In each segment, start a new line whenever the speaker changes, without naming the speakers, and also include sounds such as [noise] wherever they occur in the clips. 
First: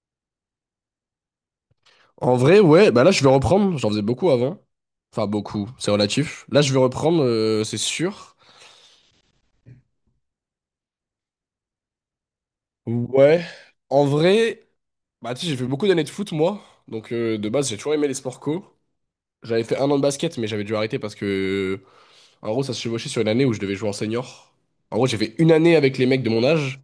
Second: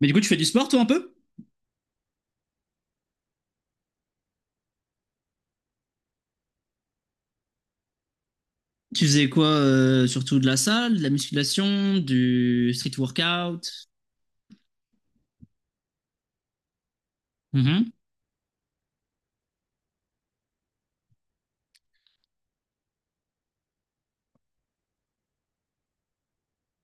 Mais du coup, tu fais du sport, toi, un peu?
En vrai, ouais, bah là je vais reprendre, j'en faisais beaucoup avant. Enfin beaucoup, c'est relatif. Là je vais reprendre, c'est sûr.
Tu faisais quoi, surtout de la salle, de la musculation, du street
Ouais.
workout?
En vrai, bah tu sais, j'ai fait beaucoup d'années de foot moi. Donc de base j'ai
Mhm.
toujours aimé les sports co. J'avais fait un an de basket mais j'avais dû arrêter parce que en gros ça se chevauchait sur une année où je devais jouer en senior. En gros j'ai fait une année avec les mecs de mon âge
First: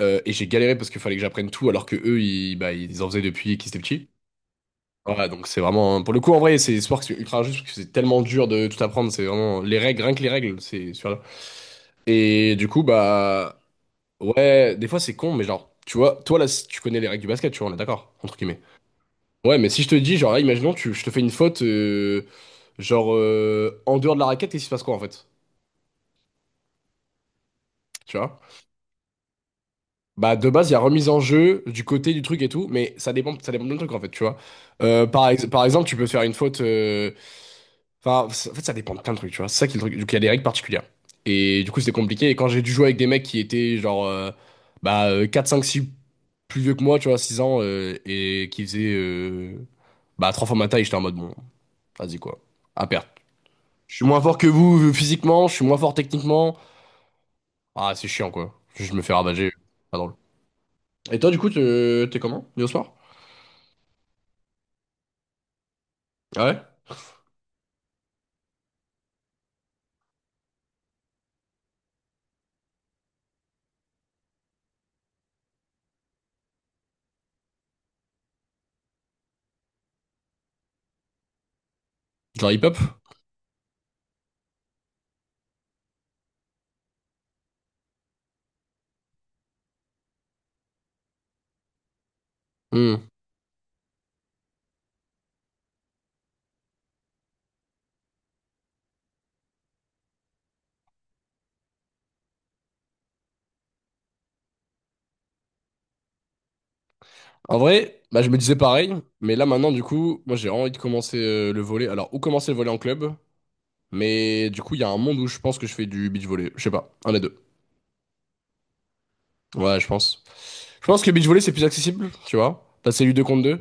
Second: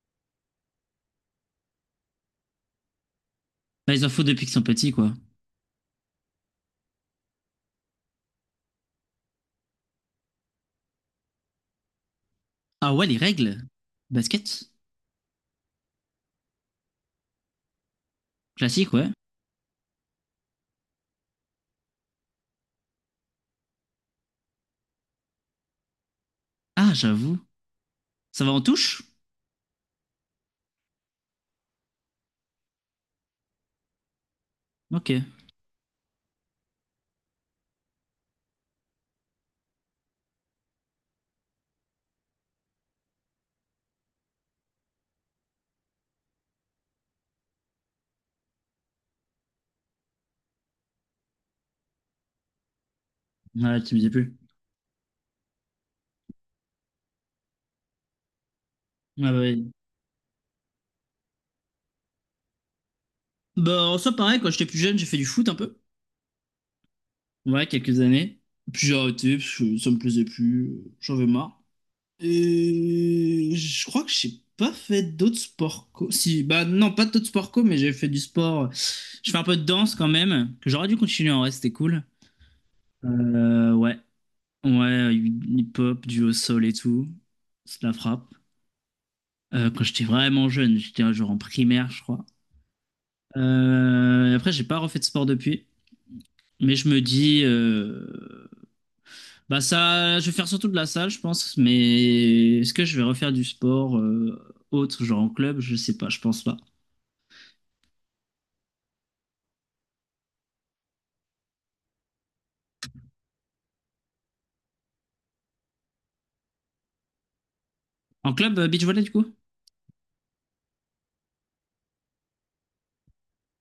et j'ai galéré parce qu'il fallait que j'apprenne tout alors que eux ils, bah, ils en faisaient depuis qu'ils étaient
Bah, ils
petits.
en font depuis qu'ils sont petits, quoi.
Ouais, donc c'est vraiment. Pour le coup, en vrai, c'est sport que c'est ultra juste parce que c'est tellement dur de tout apprendre. C'est vraiment les règles, rien que les règles, c'est sur là. Et du coup,
Ah ouais, les règles?
bah.
Basket?
Ouais, des fois c'est con, mais genre, tu vois, toi là, si tu connais les règles du basket, tu vois, on est d'accord, entre guillemets.
Classique, ouais.
Ouais, mais si je te dis, genre là, imaginons, je te fais une faute, genre, en dehors de la raquette, et il se passe quoi en fait?
Ah, j'avoue.
Tu vois?
Ça va en touche?
Bah, de base, il y a remise en jeu du côté du truc et tout, mais ça dépend de truc en fait, tu vois. Euh,
Ok.
par, ex- par exemple, tu peux faire une faute. Enfin, en fait, ça dépend de plein de trucs, tu vois. C'est ça qui est le truc. Donc, il y a des règles particulières. Et du coup, c'était compliqué. Et quand j'ai dû jouer avec des mecs qui étaient genre bah, 4, 5, 6 plus vieux que moi, tu vois, 6 ans, et qui faisaient bah, 3 fois ma taille, j'étais en mode bon, vas-y quoi, à perte.
Ouais, tu
Je
me
suis
disais
moins
plus.
fort que vous physiquement, je suis moins fort techniquement. Ah, c'est chiant quoi. Je me fais
Ah bah
ravager.
oui.
Pas drôle. Et toi, du coup, t'es comment, hier soir?
Bah, en soi, pareil, quand j'étais plus jeune, j'ai fait du foot un peu.
Ah ouais?
Ouais, quelques années. Puis j'ai arrêté parce que ça me plaisait plus, j'en avais marre. Je crois que j'ai pas fait d'autres sports co. Si, bah non, pas d'autres sports co, mais j'ai fait du sport. Je fais un peu de danse quand même, que j'aurais dû continuer en vrai, c'était cool.
Genre hip-hop?
Ouais, ouais, hip-hop, du au sol et tout. C'est la frappe. Quand j'étais vraiment jeune, j'étais genre en primaire, je crois.
Hmm.
Après, j'ai pas refait de sport depuis, mais je me dis. Bah ça, je vais faire surtout de la salle, je pense, mais est-ce que je vais refaire du sport autre, genre en club? Je sais pas, je pense pas.
En vrai, bah, je me disais pareil, mais là maintenant, du coup, moi j'ai vraiment envie de commencer le volley. Alors, ou commencer le volley en club, mais du coup, il y a un monde où je pense que je fais du beach volley. Je sais pas, un des deux.
En club, beach volley du coup?
Ouais, je pense. Je pense que beach volley c'est plus accessible, tu vois. T'as c'est du 2 contre 2.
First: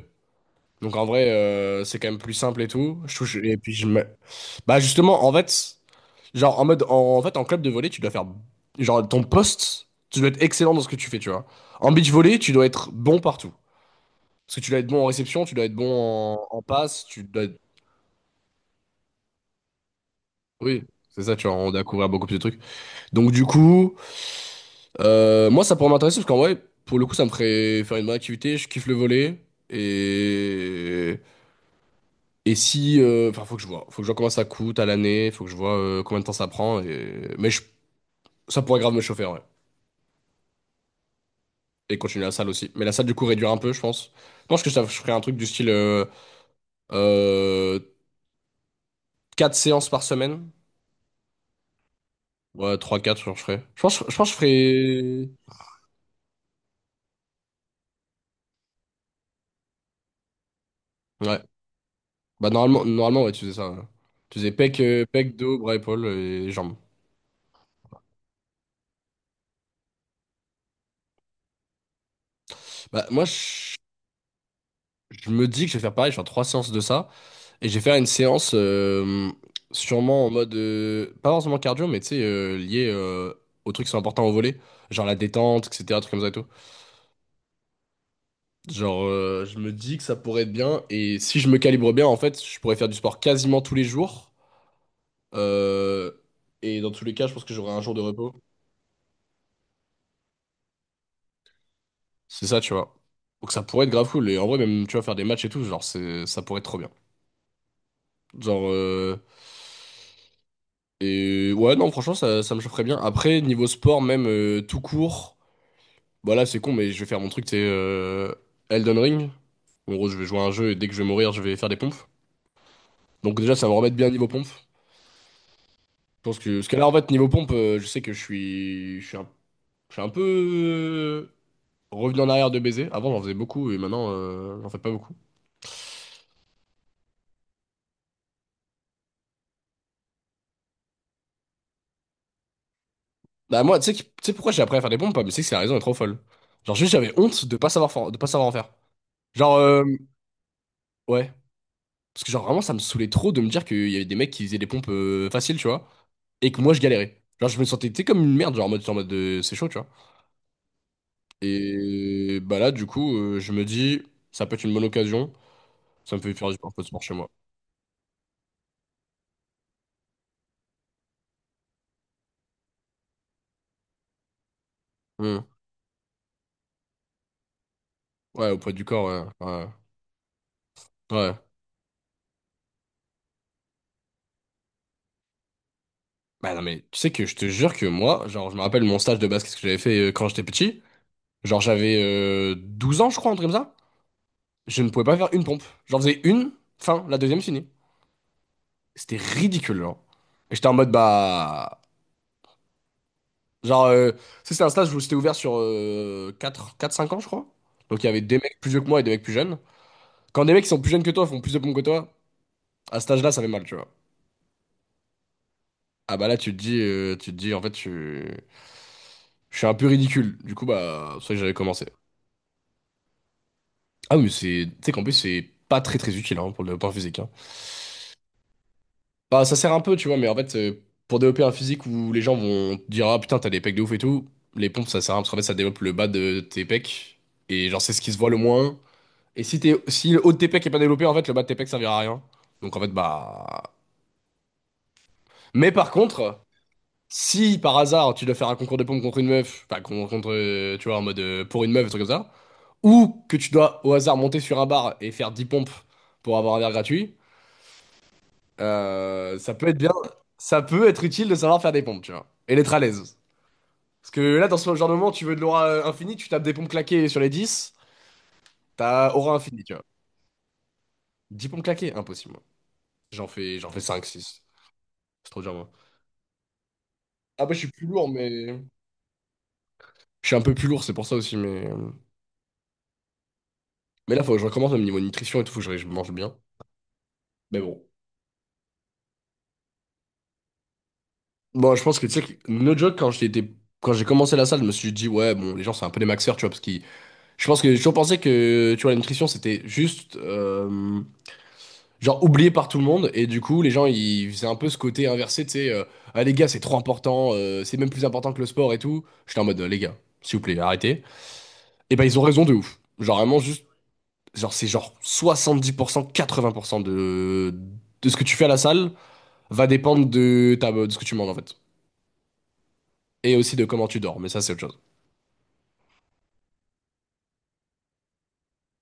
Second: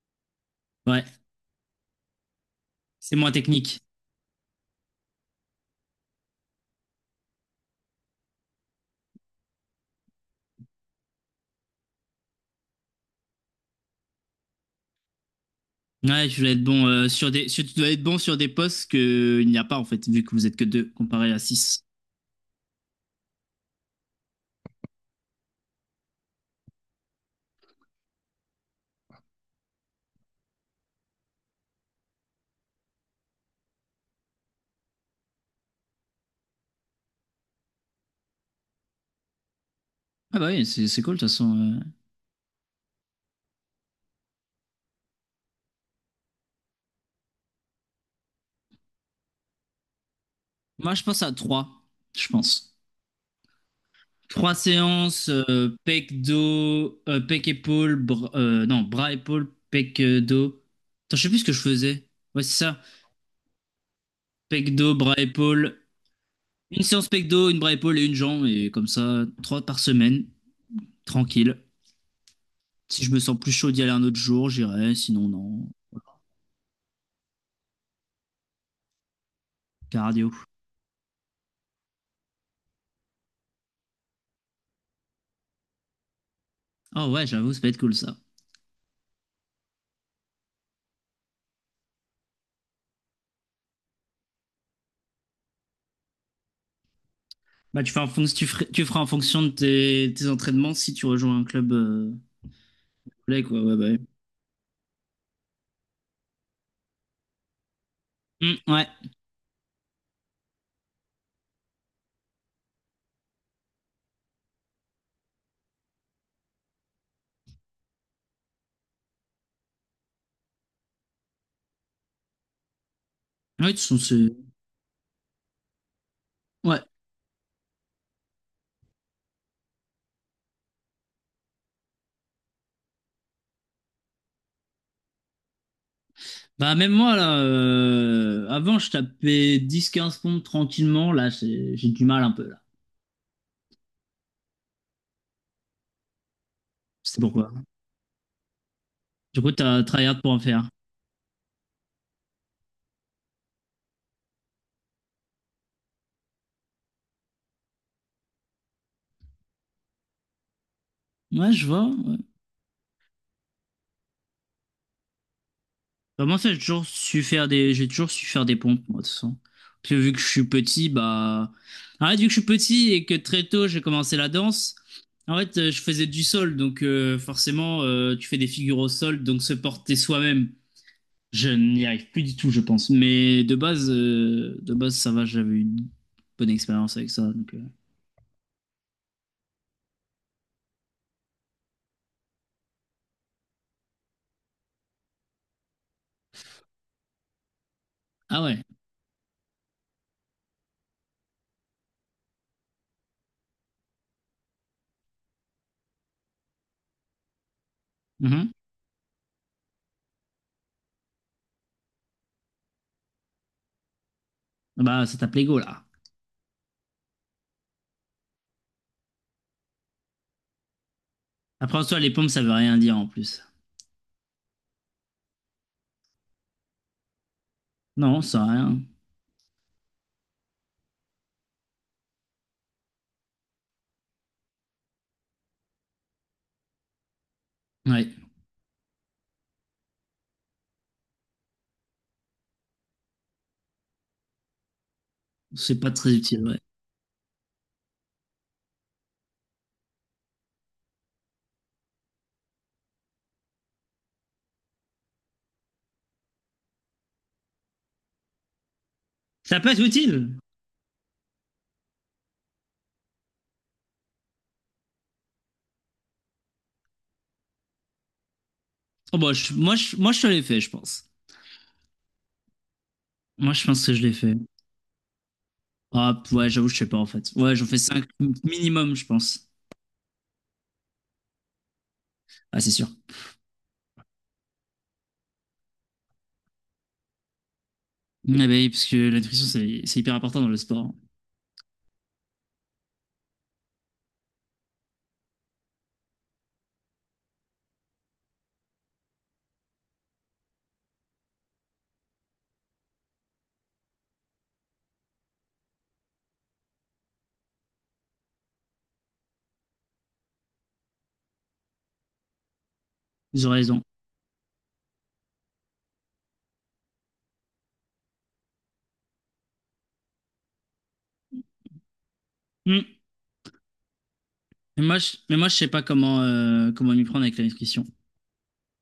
Donc
Ouais,
en vrai, c'est quand même plus simple et tout. Je
c'est moins
touche, et puis
technique.
je me. Bah justement, en fait, genre en mode, en fait, en club de volley, tu dois faire. Genre ton poste, tu dois être excellent dans ce que tu fais, tu vois. En beach volley, tu dois être bon partout. Parce que tu dois être bon en réception, tu dois être bon
Ouais, tu
en,
dois
en
être bon
passe, tu
sur
dois.
des, tu dois être bon sur des postes que il n'y a pas en fait, vu que vous êtes que
Oui,
deux
c'est
comparé
ça,
à
tu vas on a
six.
couvert beaucoup plus de trucs. Donc du coup, moi ça pourrait m'intéresser parce qu'en vrai, pour le coup, ça me ferait faire une bonne activité, je kiffe le volet. Et, et si... Enfin, faut que je vois. Faut que je vois combien ça coûte à l'année, faut que je vois combien de temps ça prend. Et... Mais ça pourrait grave me chauffer, ouais.
Ah bah oui, c'est cool de toute façon.
Et continuer la salle aussi. Mais la salle, du coup, réduire un peu, je pense. Je pense que ça, je ferais un truc du style euh, 4 séances par semaine.
Moi, je pense à trois, je pense.
Ouais, trois quatre genre, je ferais. Je pense que je
Trois
ferais...
séances, pec dos, pec épaule, non bras épaule, pec dos. Attends, je sais plus
Ouais.
ce que je faisais. Ouais,
Bah
c'est ça.
normalement ouais, tu faisais ça. Ouais. Tu faisais pec,
Pecdo,
euh,
bras
pec, dos, bras,
épaule.
épaules et jambes.
Une séance pecdo, une bras épaule et une jambe. Et comme ça, trois par semaine. Tranquille.
Bah
Si je me
moi,
sens plus chaud
je,
d'y aller un autre jour, j'irai.
je
Sinon,
me dis
non.
que je vais faire pareil, je vais
Voilà.
faire 3 séances de ça. Et je vais faire une séance sûrement en
Cardio.
mode... pas forcément cardio, mais tu sais, lié aux trucs qui sont importants au volet. Genre la détente, etc. Trucs comme ça et tout.
Oh ouais, j'avoue, ça peut être cool ça.
Genre, je me dis que ça pourrait être bien. Et si je me calibre bien, en fait, je pourrais faire du sport quasiment tous les jours. Euh, et dans tous les cas, je pense que j'aurai un
Bah,
jour de repos.
tu feras en fonction de tes entraînements si tu rejoins un club
C'est ça, tu vois.
complet,
Donc
quoi.
ça
Ouais,
pourrait
bah,
être
ouais.
grave cool. Et en vrai, même, tu vois, faire des matchs et tout, genre, c'est, ça pourrait être trop bien.
Hmm,
Genre,
ouais.
et ouais, non, franchement, ça me chaufferait bien. Après, niveau sport, même tout court, bah là, c'est con, mais je vais faire mon truc, c'est Elden Ring. En gros, je vais jouer à un jeu et dès que je vais mourir, je vais faire des pompes. Donc déjà, ça
Ouais, de
va me
toute
remettre
façon,
bien niveau pompe. Je pense que, parce que
ouais.
là, en fait, niveau pompe, je sais que je suis un peu revenu en arrière de baiser. Avant, j'en faisais beaucoup et maintenant, j'en fais pas beaucoup.
Bah, même moi, là, avant, je tapais 10-15 pompes tranquillement. Là, j'ai du mal un peu, là.
Bah moi, tu sais pourquoi j'ai appris à faire des pompes? Pas, mais c'est que c'est la raison est trop folle. Genre juste j'avais
C'est
honte
pourquoi.
de pas de pas savoir en faire.
Du coup,
Genre
t'as tryhard pour en faire.
ouais, parce que genre vraiment ça me saoulait trop de me dire qu'il y avait des mecs qui faisaient des pompes faciles, tu vois, et que moi je galérais. Genre je me sentais tu sais, comme une merde, genre en mode de c'est chaud, tu vois.
Ouais, je vois. Ouais.
Et bah là du coup je me dis ça peut être une bonne occasion, ça me
Bah,
fait
moi,
faire
ça,
du un peu de sport chez moi.
j'ai toujours su faire des pompes, moi, de toute façon. Parce que vu que je suis petit, bah, en fait, vu que je suis petit et que très tôt, j'ai commencé la danse, en
Hmm.
fait, je faisais du sol, donc, forcément, tu fais des
Ouais, au poids
figures
du
au
corps,
sol, donc
ouais,
se
ouais,
porter soi-même,
ouais.
je n'y arrive plus du tout, je pense. Mais de base, ça va, j'avais une bonne
Bah non mais
expérience
tu
avec
sais que
ça,
je te
donc.
jure que moi, genre je me rappelle mon stage de basket que j'avais fait quand j'étais petit. Genre j'avais 12 ans, je crois, un truc comme ça. Je ne pouvais pas faire une pompe. J'en faisais une, fin, la deuxième finie.
Ah ouais.
C'était ridicule, genre. Et j'étais en mode, bah... Genre, tu sais, c'est un stage où c'était ouvert sur quatre cinq ans, je crois. Donc il y avait des
Mhm.
mecs plus vieux que moi et des mecs plus jeunes. Quand des mecs qui sont plus jeunes que toi font plus de pompes que toi, à cet âge-là, ça fait mal, tu vois.
Bah, ça tape l'ego, là.
Ah bah là, tu te dis, en fait, tu... je suis un peu ridicule. Du coup, bah, c'est pour ça que j'avais
Après, en
commencé.
soi, les pompes, ça veut rien dire, en plus.
Ah oui, mais c'est... Tu sais qu'en plus, c'est pas très très utile hein, pour le point physique. Hein.
Non, ça a rien.
Bah, ça sert un peu, tu vois, mais en fait, pour développer un physique où les gens vont te dire, ah putain, t'as des pecs de ouf et tout, les pompes, ça sert à rien, parce qu'en fait, ça développe le bas de tes pecs, et genre, c'est ce
Ouais.
qui se voit le moins. Et si si le haut de tes pecs est pas développé, en fait, le bas de tes pecs servira à rien. Donc, en fait, bah. Mais
C'est
par
pas très
contre,
utile, ouais.
si par hasard, tu dois faire un concours de pompes contre une meuf, enfin, contre, tu vois, en mode pour une meuf, un truc comme ça, ou que tu dois au hasard monter sur un bar et faire 10 pompes pour avoir un verre gratuit. Ça
Ça
peut
peut
être
être
bien,
utile.
ça peut être utile de savoir faire des pompes, tu vois, et d'être à l'aise. Parce que là, dans ce genre de moment, tu veux de l'aura infinie, tu tapes des pompes claquées sur les 10, t'as
Oh, bah,
aura infinie, tu vois.
moi, je l'ai fait, je pense.
10 pompes claquées, impossible. Moi. J'en
Moi,
fais,
je
j'en fais
pense que je
5,
l'ai fait.
six. C'est trop dur, moi.
Ah, ouais, j'avoue, je sais pas, en fait.
Ah bah,
Ouais,
je
j'en
suis
fais
plus
5
lourd, mais...
minimum, je pense.
Je suis un peu plus lourd, c'est pour ça aussi, mais...
Ah, c'est sûr.
Mais là, faut que je recommence même niveau nutrition et tout, faut que je mange bien. Mais bon.
Ah, bah oui, parce que la nutrition, c'est hyper important dans le sport.
Bon, je pense que, tu sais, que, no joke, quand j'étais... Quand j'ai commencé la salle, je me suis dit, ouais, bon, les gens, c'est un peu des maxeurs, tu vois, parce qu'ils... Je pense que j'ai toujours pensé que, tu vois, la nutrition, c'était juste... genre oublié par tout le monde. Et du coup, les gens ils faisaient un peu ce côté inversé, tu sais, ah les gars c'est trop important, c'est même plus important que le sport et tout. J'étais en mode les gars s'il vous plaît arrêtez. Et ben ils ont raison de ouf, genre vraiment
Ils ont
juste,
raison.
genre c'est genre 70% 80% de ce que tu fais à la salle va dépendre de ta de ce que tu manges en fait.
Hmm.
Et aussi de comment tu dors, mais ça c'est autre chose.
Mais mais moi, je sais pas comment m'y prendre avec la nutrition.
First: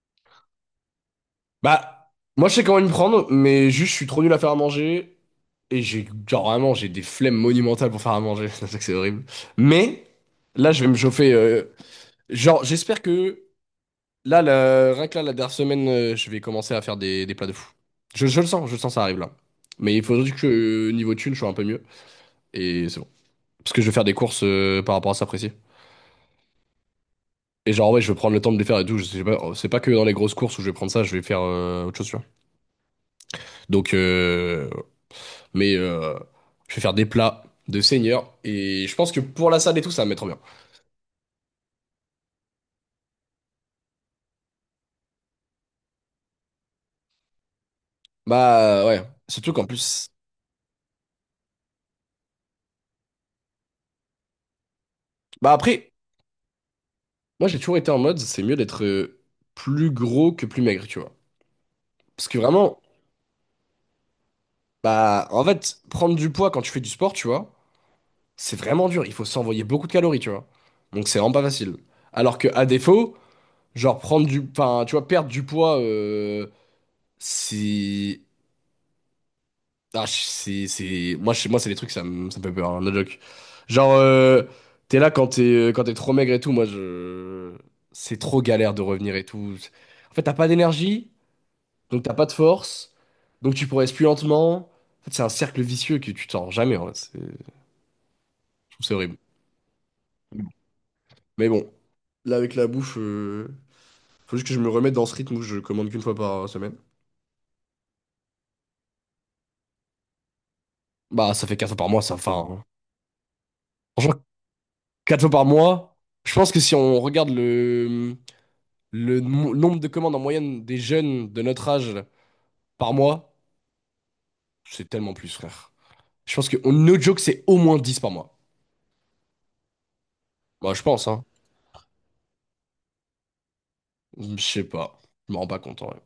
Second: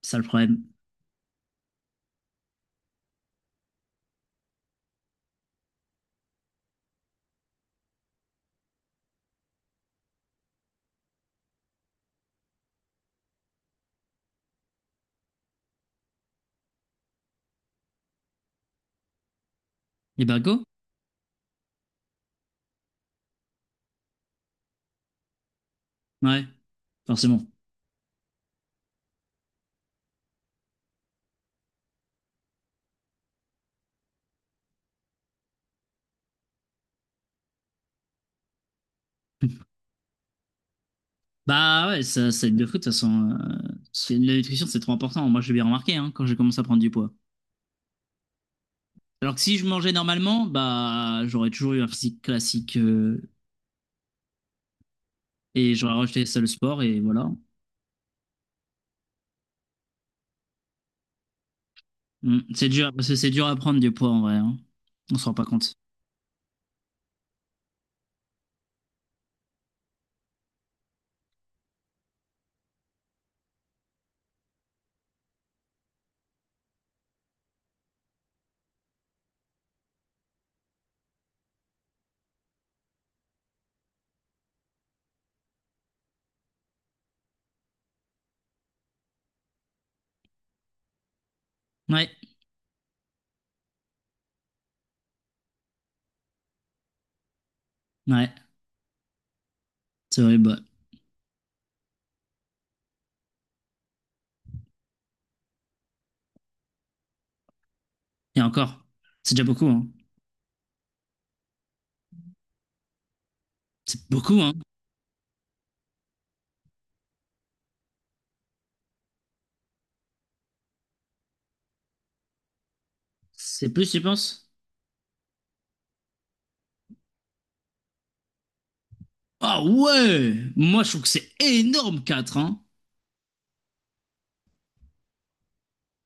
C'est ça le problème.
Bah, moi je sais comment me prendre, mais juste je suis trop nul à faire à manger. Et j'ai, genre vraiment, j'ai des flemmes monumentales pour faire à manger. [laughs] C'est ça que c'est horrible. Mais là, je vais me chauffer. Genre, j'espère que là, rien que là, la dernière semaine, je vais commencer à faire des, plats de fou. Je le sens, ça arrive là. Mais il faut
Et
juste
bah,
que
go.
niveau thune, je sois un peu mieux. Et c'est bon. Parce que je vais faire des courses par rapport à ça précis.
Ouais, forcément.
Et genre, ouais, je vais prendre le temps de les faire et tout. Je sais pas, c'est pas que dans les grosses courses où je vais prendre ça, je vais faire autre chose, tu vois. Donc, euh, Mais je vais faire des plats de seigneur. Et je pense que pour la salle et tout, ça va me mettre bien.
Bah, ouais, ça aide de fou, de toute façon. La nutrition, c'est trop important. Moi, je l'ai bien remarqué, hein, quand j'ai commencé à prendre du poids.
Bah ouais.
Alors que
Surtout
si
qu'en
je mangeais
plus.
normalement, bah, j'aurais toujours eu un physique classique,
Bah
et
après,
j'aurais rejeté ça le sport et voilà.
moi j'ai toujours été en mode, c'est mieux d'être plus gros que plus maigre, tu vois. Parce que
Mm. C'est
vraiment,
dur, parce que c'est dur à prendre du poids en vrai. Hein. On se
bah
rend
en
pas compte.
fait, prendre du poids quand tu fais du sport, tu vois, c'est vraiment dur. Il faut s'envoyer beaucoup de calories, tu vois. Donc c'est vraiment pas facile. Alors que à défaut, genre prendre du. Enfin, tu vois, perdre du poids, c'est. Ah, c'est... Moi, chez moi, c'est des trucs, ça me fait peur, hein, no joke. Genre, t'es là quand t'es trop maigre et tout, moi, je... C'est trop galère de revenir et tout. En fait, t'as pas d'énergie, donc
Ouais,
t'as pas de force, donc tu progresses plus lentement. En fait, c'est un cercle vicieux que tu t'en rends jamais, en vrai. Je
ouais,
trouve ça horrible.
c'est vrai. Bah.
Mais bon, là, avec la bouffe, faut juste que je me remette dans ce rythme où je commande qu'une fois par semaine.
Et encore, c'est déjà beaucoup. Hein.
Bah, ça fait quatre fois par mois, ça. Enfin,
C'est
franchement,
beaucoup, hein.
quatre fois par mois, je pense que si on regarde le... Le nombre de commandes en moyenne des jeunes de notre âge par mois,
C'est plus, tu penses?
c'est tellement plus, frère. Je pense que, no joke, c'est au moins 10 par mois.
Ah ouais!
Bah, je
Moi, je trouve
pense,
que
hein.
c'est énorme, 4 hein.
Je sais pas. Je me rends pas compte, en vrai.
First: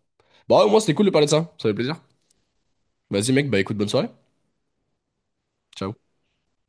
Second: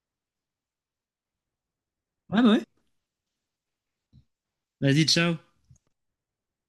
Bah, au moins, c'était cool de parler de ça. Ça fait plaisir.
Ouais, bah ouais.
Vas-y, mec, bah écoute, bonne soirée.
Vas-y, ciao.
Ciao.